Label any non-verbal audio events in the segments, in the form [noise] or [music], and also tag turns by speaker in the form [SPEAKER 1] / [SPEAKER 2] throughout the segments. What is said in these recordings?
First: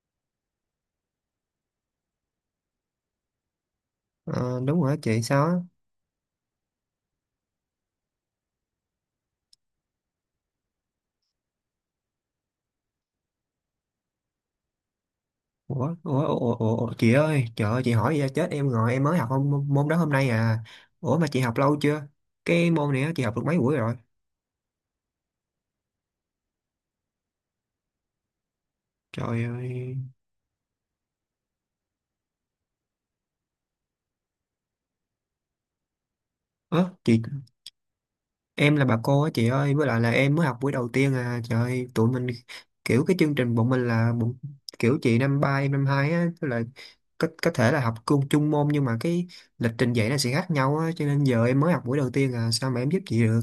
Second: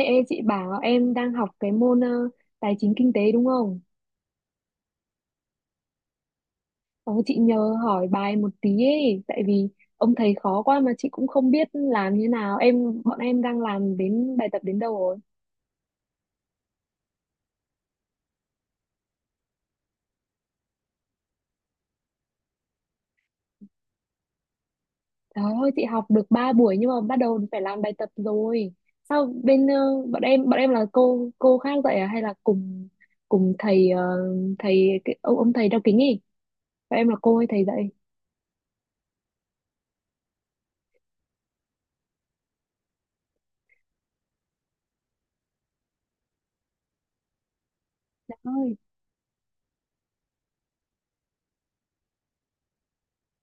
[SPEAKER 1] Ê, ê chị bảo em đang học cái môn tài chính kinh tế đúng không?
[SPEAKER 2] Ờ, đúng rồi đó chị sao á.
[SPEAKER 1] Ờ, chị nhờ hỏi bài một tí ấy, tại vì ông thầy khó quá mà chị cũng không biết làm như nào. Bọn em đang làm đến bài tập đến đâu rồi?
[SPEAKER 2] Ủa chị ơi, trời ơi chị hỏi vậy chết em rồi, em mới học môn đó hôm nay à. Ủa mà chị học lâu chưa, cái môn này á, chị học được mấy buổi rồi?
[SPEAKER 1] Trời ơi chị học được 3 buổi nhưng mà bắt đầu phải làm bài tập rồi. Sao
[SPEAKER 2] Trời
[SPEAKER 1] bên
[SPEAKER 2] ơi.
[SPEAKER 1] bọn em là cô khác dạy à hay là cùng cùng thầy thầy cái, ông thầy đeo kính ấy?
[SPEAKER 2] Ớ
[SPEAKER 1] Bọn em là
[SPEAKER 2] chị,
[SPEAKER 1] cô hay thầy dạy?
[SPEAKER 2] em là bà cô á chị ơi, với lại là em mới học buổi đầu tiên à, trời ơi, tụi mình kiểu cái chương trình bọn mình, kiểu chị năm ba em năm hai á, tức là có thể là học chung
[SPEAKER 1] Trời
[SPEAKER 2] chung môn,
[SPEAKER 1] ơi,
[SPEAKER 2] nhưng mà cái lịch trình dạy nó sẽ khác nhau á, cho nên giờ em mới học buổi đầu tiên à, sao mà em giúp chị được.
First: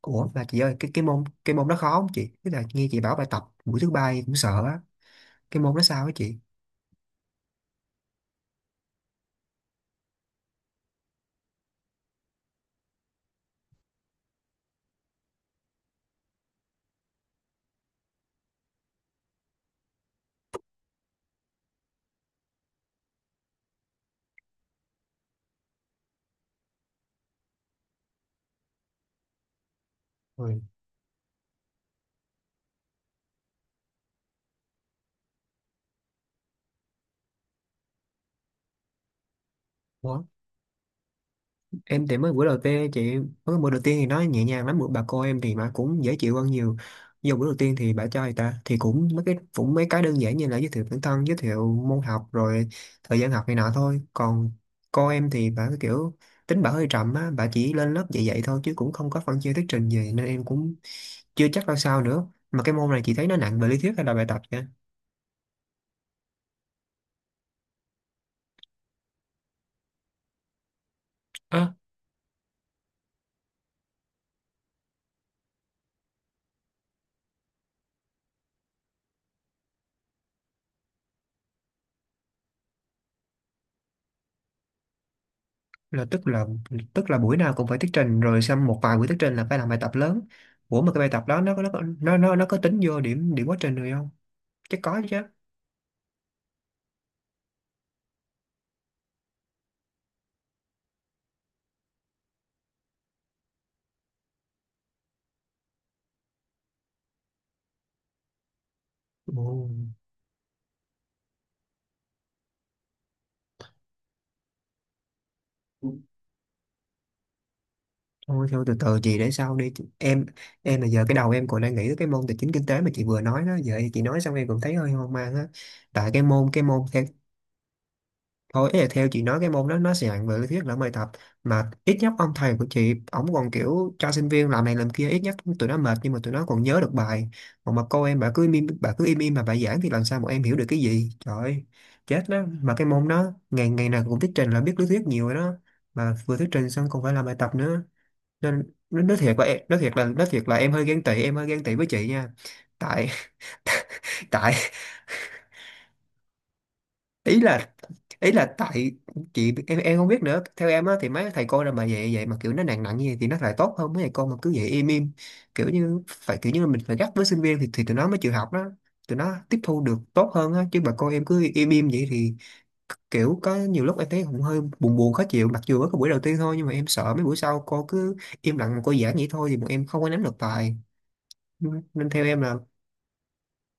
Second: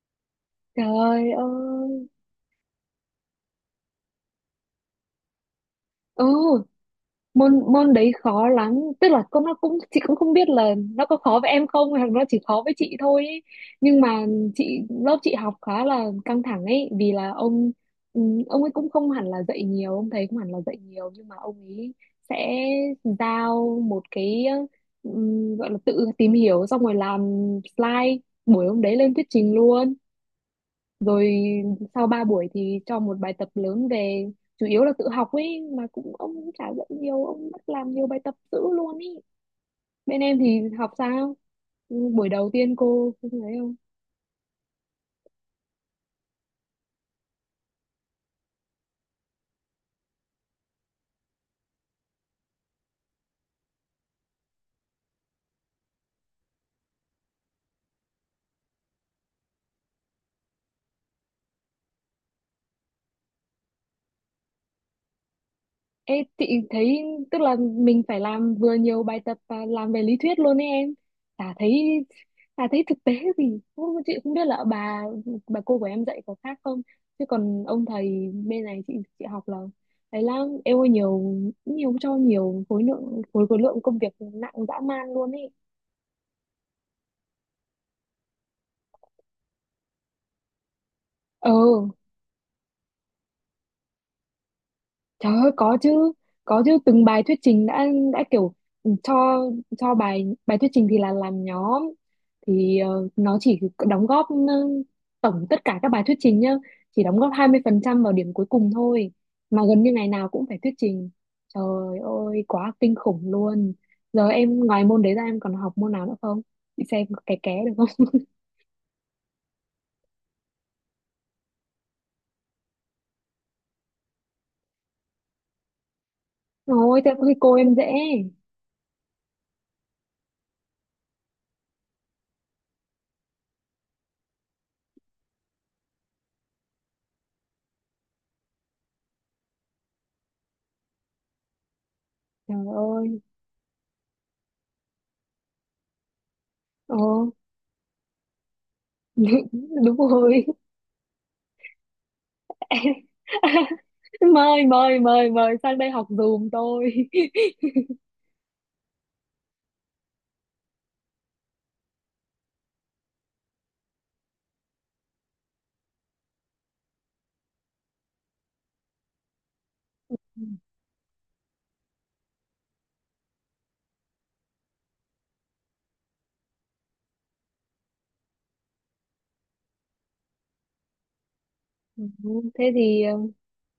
[SPEAKER 2] Ủa mà chị ơi, cái cái môn
[SPEAKER 1] trời
[SPEAKER 2] cái môn đó khó
[SPEAKER 1] ơi.
[SPEAKER 2] không chị? Tức là nghe chị bảo bài tập buổi thứ ba em cũng sợ á. Cái môn đó sao á
[SPEAKER 1] Ừ,
[SPEAKER 2] chị?
[SPEAKER 1] môn môn đấy khó lắm, tức là con nó cũng chị cũng không biết là nó có khó với em không hoặc nó chỉ khó với chị thôi ấy. Nhưng mà lớp chị học khá là căng thẳng ấy vì là ông ừ, ông ấy cũng không hẳn là dạy nhiều, ông thầy cũng hẳn là dạy nhiều nhưng mà ông ấy sẽ giao một cái ừ, gọi là tự tìm hiểu xong rồi làm slide buổi hôm đấy lên thuyết trình luôn,
[SPEAKER 2] Ôi.
[SPEAKER 1] rồi sau 3 buổi thì cho một bài tập lớn về. Chủ yếu là tự học ấy mà, cũng ông cũng chả dạy nhiều, ông bắt làm nhiều bài tập dữ luôn ý. Bên
[SPEAKER 2] Ủa,
[SPEAKER 1] em thì học sao?
[SPEAKER 2] em
[SPEAKER 1] Ừ,
[SPEAKER 2] thì
[SPEAKER 1] buổi
[SPEAKER 2] mới buổi
[SPEAKER 1] đầu
[SPEAKER 2] đầu
[SPEAKER 1] tiên
[SPEAKER 2] tiên
[SPEAKER 1] cô
[SPEAKER 2] chị,
[SPEAKER 1] thấy
[SPEAKER 2] mới buổi
[SPEAKER 1] không?
[SPEAKER 2] đầu tiên thì nó nhẹ nhàng lắm, bữa bà cô em thì mà cũng dễ chịu hơn nhiều. Vô buổi đầu tiên thì bà cho người ta thì cũng mấy cái đơn giản như là giới thiệu bản thân, giới thiệu môn học rồi thời gian học này nọ thôi. Còn cô em thì bà cái kiểu tính bà hơi trầm á, bà chỉ lên lớp dạy dạy thôi chứ cũng không có phân chia thuyết trình gì, nên em cũng chưa chắc ra sao nữa. Mà cái môn này chị thấy nó nặng về lý thuyết hay là bài tập vậy?
[SPEAKER 1] Ê, chị thấy tức là mình phải làm vừa nhiều bài tập và làm về lý thuyết luôn ấy em. Chả thấy
[SPEAKER 2] À,
[SPEAKER 1] chả thấy thực tế gì. Không, chị không biết là bà cô của em dạy có khác không. Chứ còn ông thầy bên này chị học là thấy là em ơi nhiều nhiều cho nhiều khối lượng khối khối lượng công việc nặng dã man luôn ấy.
[SPEAKER 2] là tức là tức là buổi nào cũng phải thuyết trình, rồi xong một vài buổi thuyết trình là phải làm bài tập lớn. Ủa mà cái bài tập đó
[SPEAKER 1] Ờ,
[SPEAKER 2] nó có tính vô điểm điểm quá trình rồi không? Chắc có chứ.
[SPEAKER 1] trời ơi có chứ, có chứ, từng bài thuyết trình đã kiểu cho cho bài bài thuyết trình thì là làm nhóm, thì nó chỉ đóng góp tổng tất cả các bài thuyết trình nhá chỉ đóng góp 20% vào điểm cuối cùng thôi,
[SPEAKER 2] Ồ.
[SPEAKER 1] mà gần như ngày nào cũng phải thuyết trình. Trời ơi quá kinh khủng luôn. Giờ em ngoài môn đấy ra em còn học môn nào nữa không, chị xem có ké ké được không? [laughs]
[SPEAKER 2] Thôi thôi từ từ chị để sau đi. Chị- em là giờ cái đầu em còn đang nghĩ tới cái môn tài chính kinh tế mà chị vừa nói đó, giờ chị nói xong em cũng thấy hơi hoang mang á, tại cái môn
[SPEAKER 1] Ôi
[SPEAKER 2] theo
[SPEAKER 1] thế có khi cô em dễ.
[SPEAKER 2] thôi, ý là theo chị nói cái môn đó nó sẽ nặng về lý thuyết lẫn bài tập, mà ít nhất ông thầy của chị ổng còn kiểu cho sinh viên làm này làm kia, ít nhất tụi nó mệt nhưng mà tụi nó còn nhớ được bài. Còn mà cô em bà cứ im im mà bà giảng thì làm sao bọn em hiểu được cái gì, trời ơi, chết đó.
[SPEAKER 1] Trời
[SPEAKER 2] Mà cái môn
[SPEAKER 1] ơi.
[SPEAKER 2] đó ngày ngày nào cũng thuyết trình là biết lý thuyết nhiều rồi đó, mà vừa thuyết trình xong
[SPEAKER 1] Ồ.
[SPEAKER 2] còn phải làm bài tập nữa, nên nó nói thiệt là
[SPEAKER 1] [laughs]
[SPEAKER 2] em
[SPEAKER 1] Đúng
[SPEAKER 2] nói thiệt
[SPEAKER 1] rồi.
[SPEAKER 2] là em hơi ghen tị, với chị nha. Tại
[SPEAKER 1] [laughs]
[SPEAKER 2] [laughs] tại
[SPEAKER 1] Mời mời mời mời sang đây học giùm tôi.
[SPEAKER 2] ý là
[SPEAKER 1] [laughs]
[SPEAKER 2] ý là tại chị, em không biết nữa, theo em á thì mấy thầy cô nào mà vậy vậy mà kiểu nó nặng nặng như vậy thì nó lại tốt hơn mấy thầy cô mà cứ vậy im im, kiểu như phải kiểu như là mình phải gắt với sinh viên thì tụi nó mới chịu học đó, tụi nó tiếp thu được tốt hơn á, chứ mà cô em cứ im im vậy thì kiểu có nhiều lúc em thấy cũng hơi buồn buồn khó chịu, mặc dù ở cái buổi đầu tiên thôi, nhưng mà em sợ mấy buổi sau cô cứ im lặng mà cô giảng vậy thôi thì bọn em không có nắm được bài,
[SPEAKER 1] Ừ,
[SPEAKER 2] nên theo
[SPEAKER 1] ừ.
[SPEAKER 2] em là
[SPEAKER 1] Thế thì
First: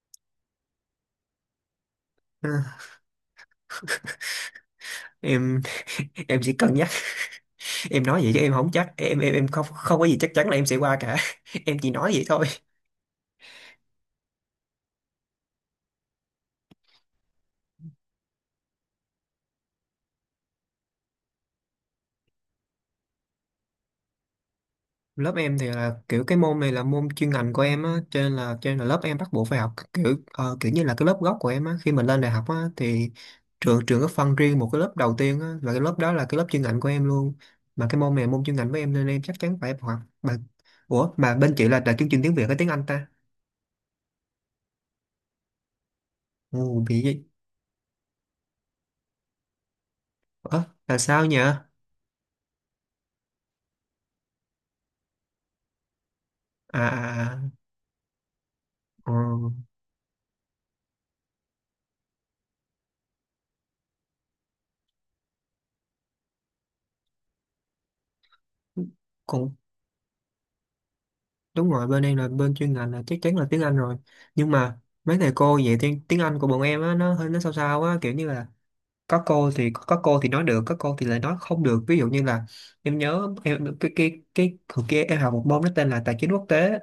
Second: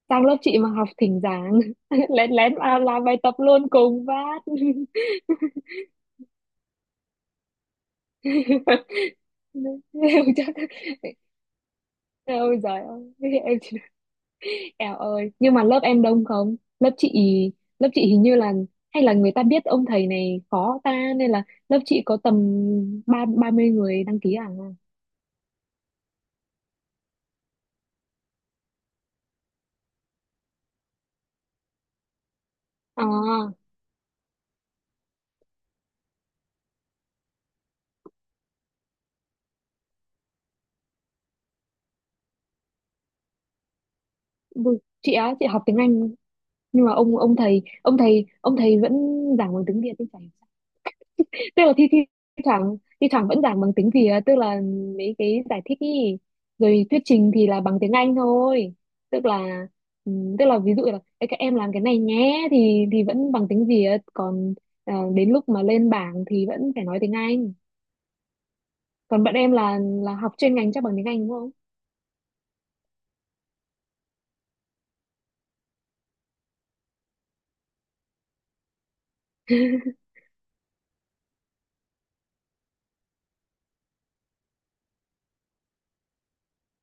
[SPEAKER 1] sang lớp chị mà học thỉnh giảng [laughs] lén
[SPEAKER 2] ờ,
[SPEAKER 1] lén vào làm bài tập luôn cùng vát.
[SPEAKER 2] em. [laughs] em chỉ cần em nói vậy chứ em không chắc, em không không có gì chắc
[SPEAKER 1] [laughs]
[SPEAKER 2] chắn
[SPEAKER 1] Chắc
[SPEAKER 2] là em sẽ qua cả. [laughs] Em chỉ nói vậy thôi.
[SPEAKER 1] ôi giời ơi [laughs] em chỉ eo ơi nhưng mà lớp em đông không lớp chị? Lớp chị hình như là, hay là người ta biết ông thầy này khó ta nên là lớp chị có tầm ba ba mươi người đăng ký à.
[SPEAKER 2] Lớp em thì là kiểu cái môn này là môn chuyên ngành của em á, cho nên là lớp em bắt buộc phải học, kiểu kiểu như là cái lớp gốc của em á, khi mình lên đại học á thì
[SPEAKER 1] À
[SPEAKER 2] trường trường có phân riêng một cái lớp đầu tiên á, và cái lớp đó là cái lớp chuyên ngành của em luôn, mà cái môn này là môn chuyên ngành của em nên em chắc chắn phải học mà. Ủa mà bên chị là chương trình tiếng Việt hay tiếng Anh ta?
[SPEAKER 1] chị á chị học tiếng Anh,
[SPEAKER 2] Ồ
[SPEAKER 1] nhưng mà
[SPEAKER 2] bị
[SPEAKER 1] ông
[SPEAKER 2] gì.
[SPEAKER 1] ông thầy ông thầy ông thầy vẫn giảng bằng tiếng Việt thì phải.
[SPEAKER 2] Ủa là sao nhỉ?
[SPEAKER 1] Tức
[SPEAKER 2] À,
[SPEAKER 1] là thi thi thoảng vẫn giảng bằng tiếng Việt, tức là mấy cái giải thích ý,
[SPEAKER 2] à,
[SPEAKER 1] rồi thuyết trình
[SPEAKER 2] à.
[SPEAKER 1] thì là bằng tiếng Anh thôi.
[SPEAKER 2] Ờ.
[SPEAKER 1] Tức là ừ, tức là ví dụ là "Ê, các em làm cái này nhé" thì vẫn bằng tiếng Việt, còn đến lúc mà lên bảng thì vẫn phải nói tiếng Anh. Còn bạn em
[SPEAKER 2] Còn
[SPEAKER 1] là học chuyên ngành chắc bằng tiếng Anh đúng không?
[SPEAKER 2] đúng rồi, bên em là bên chuyên ngành là chắc chắn là tiếng Anh rồi, nhưng mà mấy thầy cô dạy tiếng tiếng Anh của bọn em á nó hơi nó sao sao á, kiểu như là có cô thì nói được, có cô thì lại nói không được, ví dụ như là em nhớ em cái hồi kia em học một môn nó tên là tài chính quốc tế.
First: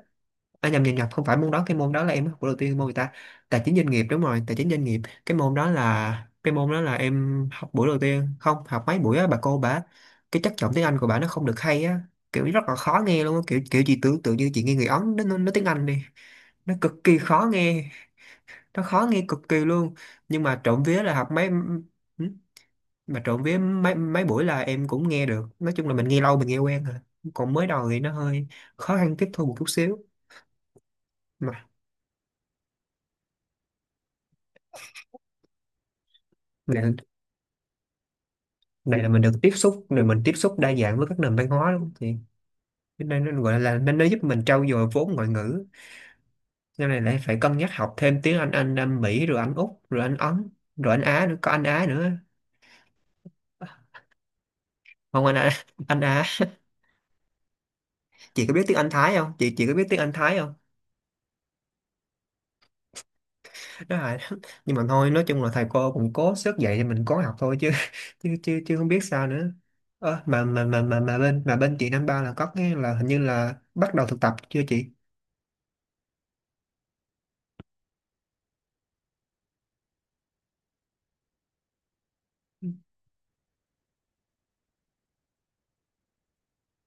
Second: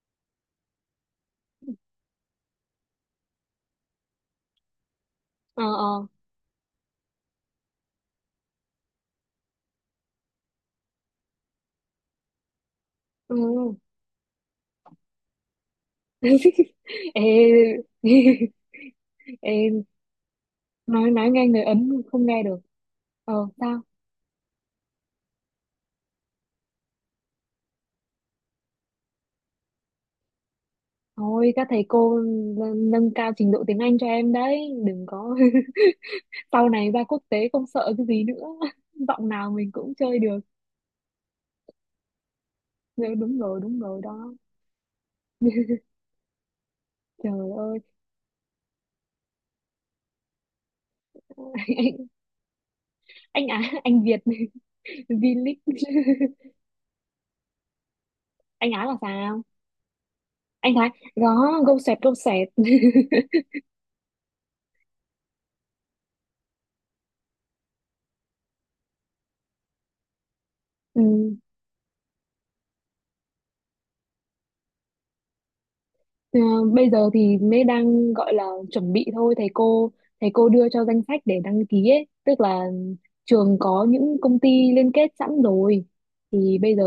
[SPEAKER 2] À, nhầm nhầm nhầm không phải môn đó, cái môn đó là em học của đầu tiên môn người ta tài chính doanh nghiệp, đúng rồi tài chính doanh nghiệp. cái môn
[SPEAKER 1] Ờ
[SPEAKER 2] đó
[SPEAKER 1] ờ.
[SPEAKER 2] là cái môn đó là em học buổi đầu tiên không học mấy buổi á, bà cô bà cái chất giọng tiếng Anh của bà nó không được hay á, kiểu rất là khó nghe luôn á, kiểu
[SPEAKER 1] Ừ.
[SPEAKER 2] kiểu chị tưởng tượng như chị nghe người Ấn nó nói tiếng Anh đi, nó
[SPEAKER 1] [laughs]
[SPEAKER 2] cực kỳ khó
[SPEAKER 1] Ê.
[SPEAKER 2] nghe,
[SPEAKER 1] [laughs] Ê,
[SPEAKER 2] nó khó nghe cực kỳ luôn, nhưng mà trộm vía là
[SPEAKER 1] nói
[SPEAKER 2] học
[SPEAKER 1] nghe
[SPEAKER 2] mấy.
[SPEAKER 1] người Ấn
[SPEAKER 2] Ừ,
[SPEAKER 1] không nghe được.
[SPEAKER 2] mà trộm
[SPEAKER 1] Ờ.
[SPEAKER 2] vía
[SPEAKER 1] Sao?
[SPEAKER 2] mấy mấy buổi là em cũng nghe được, nói chung là mình nghe lâu mình nghe quen rồi, còn mới đầu thì nó hơi khó khăn tiếp thu một chút xíu
[SPEAKER 1] Thôi
[SPEAKER 2] mà.
[SPEAKER 1] các thầy cô nâng cao trình độ tiếng Anh cho em đấy, đừng có [laughs] sau
[SPEAKER 2] Dạ.
[SPEAKER 1] này ra quốc tế không sợ cái gì nữa.
[SPEAKER 2] Này
[SPEAKER 1] [laughs]
[SPEAKER 2] là mình
[SPEAKER 1] Giọng
[SPEAKER 2] được tiếp
[SPEAKER 1] nào mình
[SPEAKER 2] xúc
[SPEAKER 1] cũng
[SPEAKER 2] rồi,
[SPEAKER 1] chơi
[SPEAKER 2] mình tiếp
[SPEAKER 1] được.
[SPEAKER 2] xúc đa dạng với các nền văn hóa đúng không? Thì cái
[SPEAKER 1] Dạ,
[SPEAKER 2] này
[SPEAKER 1] đúng
[SPEAKER 2] nó gọi
[SPEAKER 1] rồi,
[SPEAKER 2] là
[SPEAKER 1] đúng
[SPEAKER 2] nên
[SPEAKER 1] rồi
[SPEAKER 2] nó giúp
[SPEAKER 1] đó.
[SPEAKER 2] mình trau dồi vốn ngoại ngữ, sau này lại
[SPEAKER 1] Trời
[SPEAKER 2] phải cân nhắc
[SPEAKER 1] ơi,
[SPEAKER 2] học thêm tiếng Anh Anh Mỹ rồi Anh Úc rồi Anh Ấn rồi Anh Á nữa, có Anh Á nữa,
[SPEAKER 1] [laughs] anh Á, anh Việt, [laughs]
[SPEAKER 2] không anh Á,
[SPEAKER 1] V-League.
[SPEAKER 2] anh Á.
[SPEAKER 1] [laughs]
[SPEAKER 2] Chị có biết
[SPEAKER 1] Anh
[SPEAKER 2] tiếng
[SPEAKER 1] Á
[SPEAKER 2] Anh
[SPEAKER 1] là
[SPEAKER 2] Thái không
[SPEAKER 1] sao?
[SPEAKER 2] chị, chị có biết tiếng Anh Thái không
[SPEAKER 1] Anh Thái, đó, gâu sẹt, gâu sẹt. [laughs]
[SPEAKER 2] đó là. [laughs] Nhưng mà thôi nói chung là thầy cô cũng cố sức dạy thì mình cố học thôi, chứ không biết sao nữa. Ờ, mà mà mà mà
[SPEAKER 1] Ừ.
[SPEAKER 2] mà bên mà bên chị năm ba là có cái là hình như là bắt đầu thực tập chưa chị?
[SPEAKER 1] Ờ, bây giờ thì mới đang gọi là chuẩn bị thôi, thầy cô đưa cho danh sách để đăng ký ấy, tức là trường có những công ty liên kết sẵn rồi, thì bây giờ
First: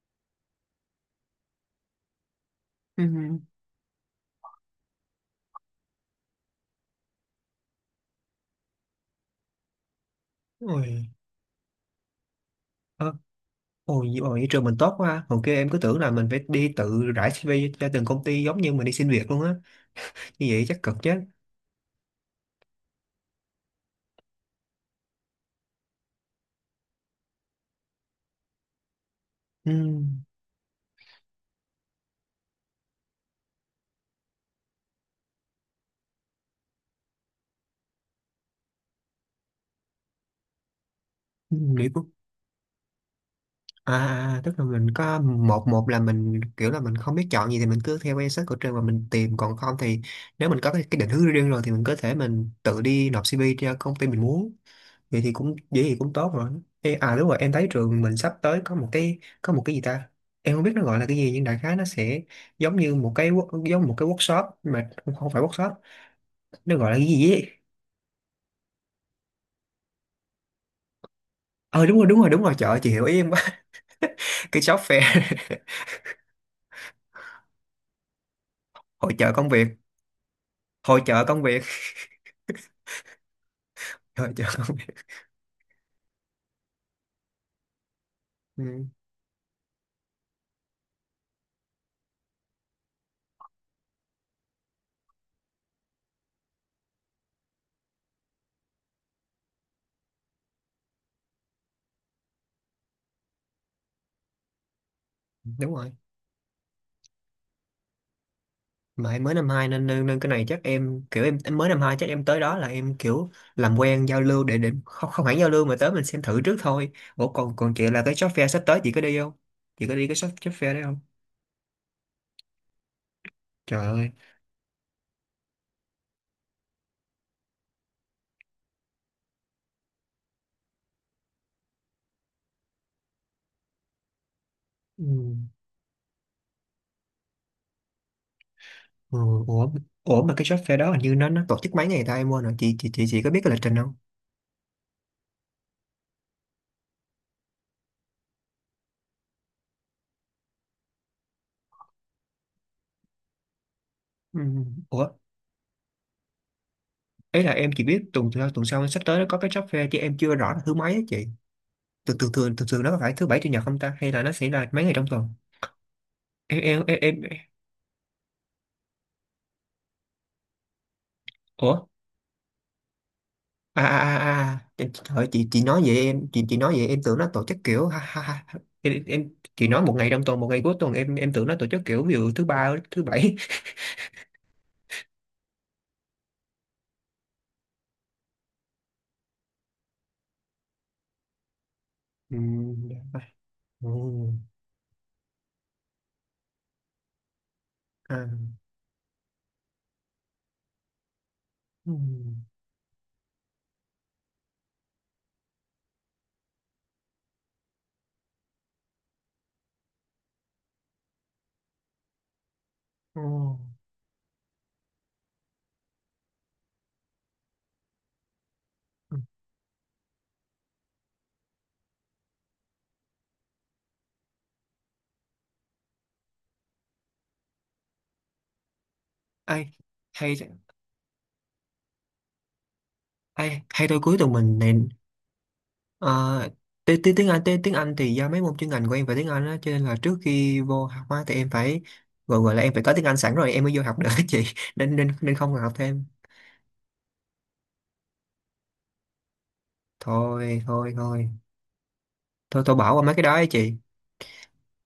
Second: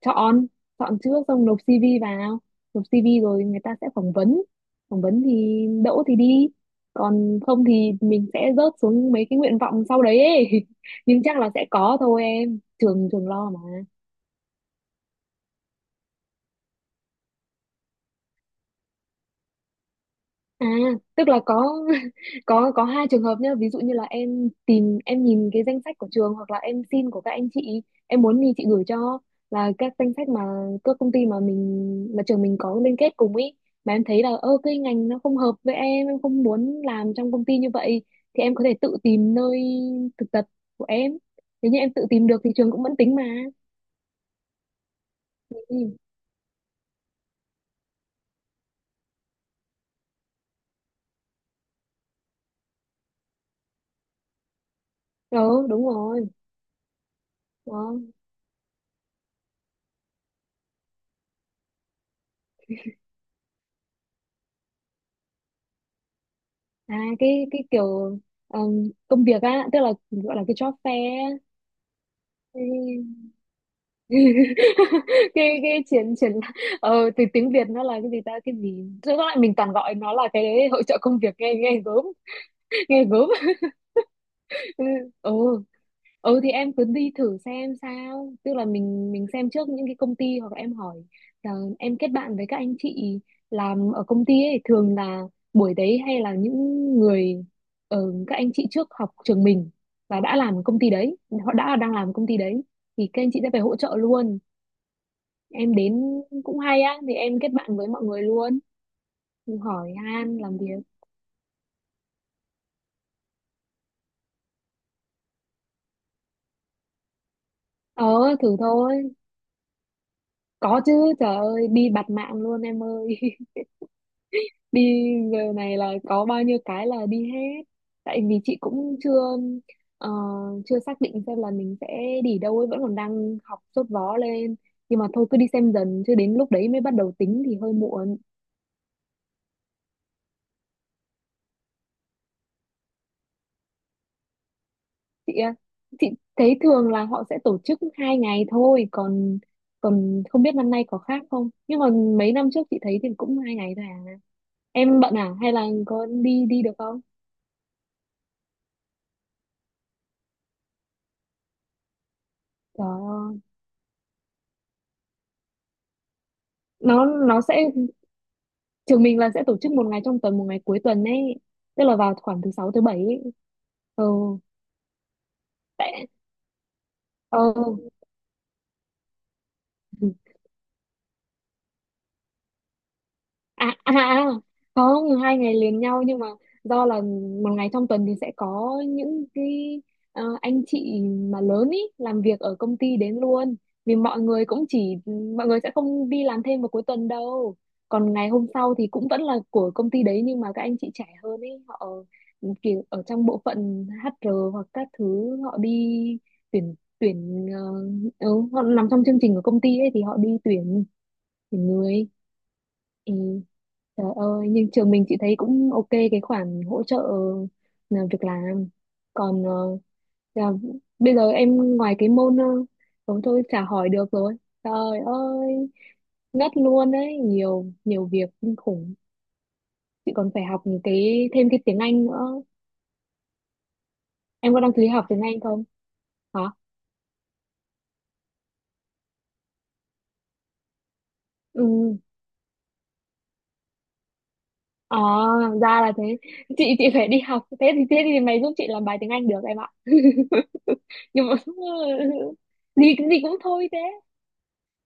[SPEAKER 1] chọn chọn trước xong nộp CV vào, nộp
[SPEAKER 2] Ừ.
[SPEAKER 1] CV rồi người ta sẽ phỏng vấn. Phỏng vấn thì đỗ thì đi, còn không thì mình sẽ rớt xuống mấy cái nguyện vọng sau đấy ấy.
[SPEAKER 2] Ôi.
[SPEAKER 1] [laughs] Nhưng chắc là sẽ có thôi em, trường
[SPEAKER 2] Ờ.
[SPEAKER 1] trường lo mà.
[SPEAKER 2] Ôi, nhưng mà vậy trường mình tốt quá ha. Hồi kia em cứ tưởng là mình phải đi tự rải CV cho từng công ty giống như mình đi xin việc luôn á. Như vậy
[SPEAKER 1] À,
[SPEAKER 2] chắc cực chứ.
[SPEAKER 1] tức là có [laughs] có hai trường hợp nhá, ví dụ như là em tìm em nhìn cái danh sách của trường hoặc là em xin của các anh chị, em muốn thì chị gửi cho, là các danh sách mà các công ty mà mình mà trường mình có liên kết cùng ý. Mà em thấy là ơ cái ngành nó không hợp với em không muốn làm trong công ty như vậy, thì em có thể tự tìm nơi thực tập của em.
[SPEAKER 2] Ừ.
[SPEAKER 1] Nếu như em tự tìm được thì trường cũng vẫn tính mà.
[SPEAKER 2] À, à, à, tức là mình có một,
[SPEAKER 1] Ừ.
[SPEAKER 2] một là mình kiểu là mình không biết chọn gì thì mình cứ theo cái search của trường mà mình tìm, còn không thì nếu mình có cái định hướng riêng rồi thì mình có thể mình tự đi nộp CV cho công ty mình muốn,
[SPEAKER 1] Ờ,
[SPEAKER 2] vậy
[SPEAKER 1] đúng
[SPEAKER 2] thì cũng
[SPEAKER 1] rồi.
[SPEAKER 2] tốt rồi. Ê, à đúng rồi em thấy
[SPEAKER 1] Đó.
[SPEAKER 2] trường mình sắp tới có một cái gì ta, em không biết nó gọi là cái gì nhưng đại khái nó sẽ giống như một cái giống một cái workshop mà không, không phải workshop, nó gọi là
[SPEAKER 1] À
[SPEAKER 2] cái gì ấy.
[SPEAKER 1] cái kiểu công việc á, tức là gọi là cái job fair á.
[SPEAKER 2] Ờ đúng rồi trời ơi, chị hiểu
[SPEAKER 1] Cái
[SPEAKER 2] ý em quá. [laughs] Cái shop
[SPEAKER 1] [laughs]
[SPEAKER 2] fair.
[SPEAKER 1] cái triển triển từ tiếng Việt nó là cái gì ta, cái
[SPEAKER 2] [laughs]
[SPEAKER 1] gì? Tức
[SPEAKER 2] Hội chợ
[SPEAKER 1] lại
[SPEAKER 2] công
[SPEAKER 1] mình
[SPEAKER 2] việc,
[SPEAKER 1] toàn gọi nó là cái hội trợ
[SPEAKER 2] hội
[SPEAKER 1] công
[SPEAKER 2] chợ
[SPEAKER 1] việc
[SPEAKER 2] công
[SPEAKER 1] nghe
[SPEAKER 2] việc
[SPEAKER 1] nghe gớm. [laughs] Nghe gớm.
[SPEAKER 2] hội chợ công việc.
[SPEAKER 1] Ừ, ừ thì em cứ đi thử xem sao, tức là
[SPEAKER 2] Ừ.
[SPEAKER 1] mình xem trước những cái công ty hoặc là em hỏi là em kết bạn với các anh chị làm ở công ty ấy, thường là buổi đấy hay là những người các anh chị trước học trường mình và đã làm ở công ty đấy, họ đã đang làm ở công ty đấy thì các anh chị sẽ phải hỗ trợ luôn
[SPEAKER 2] Đúng
[SPEAKER 1] em
[SPEAKER 2] rồi.
[SPEAKER 1] đến, cũng hay á thì em kết bạn với mọi người luôn,
[SPEAKER 2] Mà em mới năm hai nên,
[SPEAKER 1] hỏi
[SPEAKER 2] nên cái
[SPEAKER 1] han
[SPEAKER 2] này
[SPEAKER 1] làm
[SPEAKER 2] chắc
[SPEAKER 1] việc.
[SPEAKER 2] em kiểu em mới năm hai chắc em tới đó là em kiểu làm quen giao lưu để không không hẳn giao lưu mà tới mình xem thử trước thôi. Ủa còn còn chị là
[SPEAKER 1] Ờ
[SPEAKER 2] cái shop fair
[SPEAKER 1] thử
[SPEAKER 2] sắp tới chị
[SPEAKER 1] thôi.
[SPEAKER 2] có đi không, chị có đi cái shop shop fair
[SPEAKER 1] Có
[SPEAKER 2] đấy
[SPEAKER 1] chứ,
[SPEAKER 2] không?
[SPEAKER 1] trời ơi đi bạt mạng luôn em ơi. [laughs]
[SPEAKER 2] Trời ơi.
[SPEAKER 1] Đi giờ này là có bao nhiêu cái là đi hết, tại vì chị cũng chưa ờ, chưa xác định xem là mình sẽ đi đâu ấy, vẫn còn đang học sốt vó lên, nhưng mà thôi
[SPEAKER 2] Ừ.
[SPEAKER 1] cứ đi xem dần chứ đến lúc đấy mới bắt đầu tính thì hơi muộn.
[SPEAKER 2] Ừ, ủa, mà cái shop fair đó hình như nó tổ chức mấy ngày ta, em quên rồi chị, có biết cái lịch trình không?
[SPEAKER 1] Chị ạ, chị thấy thường là họ sẽ tổ chức hai ngày thôi, còn còn không biết năm nay có khác không nhưng mà mấy năm trước chị thấy thì cũng hai ngày thôi à.
[SPEAKER 2] Ừ.
[SPEAKER 1] Em
[SPEAKER 2] Ủa
[SPEAKER 1] bận à hay là có đi đi được không?
[SPEAKER 2] ấy là em chỉ biết tuần sau, sắp tới nó có cái shop fair, chứ em chưa rõ là thứ mấy á chị, thường thường thường thường thường
[SPEAKER 1] Trời
[SPEAKER 2] nó có phải thứ
[SPEAKER 1] ơi.
[SPEAKER 2] bảy chủ nhật không ta, hay là nó sẽ là mấy ngày trong tuần? em em em,
[SPEAKER 1] nó nó
[SPEAKER 2] em...
[SPEAKER 1] sẽ trường mình là sẽ tổ chức một ngày trong tuần một ngày cuối tuần ấy,
[SPEAKER 2] Ủa
[SPEAKER 1] tức là vào khoảng thứ sáu thứ bảy ấy.
[SPEAKER 2] à,
[SPEAKER 1] Ừ.
[SPEAKER 2] à, à, à. Trời ơi, chị nói vậy
[SPEAKER 1] Tại
[SPEAKER 2] em, tưởng nó tổ chức kiểu
[SPEAKER 1] ừ.
[SPEAKER 2] ha, ha, ha. Em, chị nói một ngày trong tuần một ngày cuối tuần em tưởng nó tổ chức kiểu ví dụ thứ ba thứ bảy.
[SPEAKER 1] À, à, à, không hai ngày liền nhau nhưng mà do là một ngày trong tuần thì sẽ có những cái anh chị mà lớn ý làm
[SPEAKER 2] [laughs] Ừ,
[SPEAKER 1] việc ở công ty đến
[SPEAKER 2] dạ.
[SPEAKER 1] luôn,
[SPEAKER 2] Ừ,
[SPEAKER 1] vì mọi người cũng chỉ mọi người sẽ không đi làm thêm vào cuối tuần đâu. Còn
[SPEAKER 2] à,
[SPEAKER 1] ngày hôm sau thì cũng vẫn là của công ty đấy nhưng mà các anh chị trẻ hơn ý, họ
[SPEAKER 2] ừ,
[SPEAKER 1] kiểu ở trong bộ phận HR hoặc các thứ họ đi tuyển tuyển ờ, ừ, họ nằm trong chương trình của công ty ấy thì họ đi tuyển tuyển người. Ừ.
[SPEAKER 2] ừ.
[SPEAKER 1] Trời ơi, nhưng trường mình chị thấy cũng ok cái khoản hỗ trợ việc làm.
[SPEAKER 2] Ừ.
[SPEAKER 1] Còn là, bây giờ em ngoài cái môn thôi thôi chả hỏi được rồi. Trời ơi, ngất luôn đấy, nhiều nhiều việc kinh khủng.
[SPEAKER 2] Ai
[SPEAKER 1] Chị còn
[SPEAKER 2] hay,
[SPEAKER 1] phải học những cái thêm cái tiếng Anh nữa.
[SPEAKER 2] ai hay tôi cuối tuần
[SPEAKER 1] Em
[SPEAKER 2] mình
[SPEAKER 1] có đăng
[SPEAKER 2] này.
[SPEAKER 1] ký học tiếng Anh không? Hả?
[SPEAKER 2] Ờ, tiếng tiếng tiếng Anh thì do mấy môn chuyên ngành của em phải tiếng Anh á, cho nên là trước khi vô học á thì em phải
[SPEAKER 1] Ừ.
[SPEAKER 2] gọi, gọi là em phải có tiếng Anh sẵn rồi em mới vô học được á chị. [laughs] Nên
[SPEAKER 1] À,
[SPEAKER 2] nên nên không cần học
[SPEAKER 1] ra là thế.
[SPEAKER 2] thêm.
[SPEAKER 1] Chị phải đi học. Thế thì mày giúp chị làm bài tiếng Anh được em ạ.
[SPEAKER 2] thôi
[SPEAKER 1] [laughs]
[SPEAKER 2] thôi
[SPEAKER 1] Nhưng
[SPEAKER 2] thôi
[SPEAKER 1] mà
[SPEAKER 2] thôi thôi
[SPEAKER 1] [laughs]
[SPEAKER 2] bỏ
[SPEAKER 1] gì
[SPEAKER 2] qua mấy
[SPEAKER 1] gì
[SPEAKER 2] cái đó
[SPEAKER 1] cũng
[SPEAKER 2] ấy
[SPEAKER 1] thôi
[SPEAKER 2] chị.
[SPEAKER 1] thế.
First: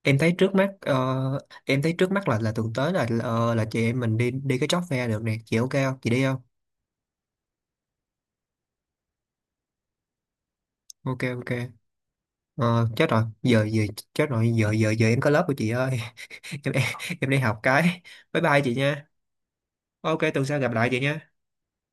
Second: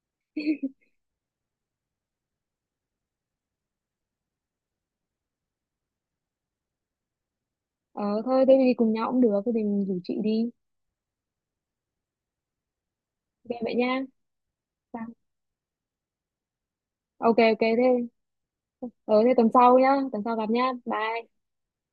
[SPEAKER 2] Em thấy trước mắt em thấy trước mắt là thực tới là là chị em mình đi đi cái job fair được nè chị, ok không chị đi không?
[SPEAKER 1] Ờ thôi thế thì cùng nhau cũng được. Thế thì mình rủ chị đi.
[SPEAKER 2] Ok ok. Ờ, chết rồi
[SPEAKER 1] Ok
[SPEAKER 2] giờ
[SPEAKER 1] vậy
[SPEAKER 2] giờ,
[SPEAKER 1] nha. Sao?
[SPEAKER 2] giờ em có lớp của chị ơi. [laughs] Em em
[SPEAKER 1] Ok
[SPEAKER 2] đi học
[SPEAKER 1] ok thế.
[SPEAKER 2] cái, bye bye chị nha.
[SPEAKER 1] Ờ thế tuần sau nhá.
[SPEAKER 2] Ok
[SPEAKER 1] Tuần sau
[SPEAKER 2] tuần
[SPEAKER 1] gặp
[SPEAKER 2] sau gặp
[SPEAKER 1] nhá.
[SPEAKER 2] lại chị nha.
[SPEAKER 1] Bye.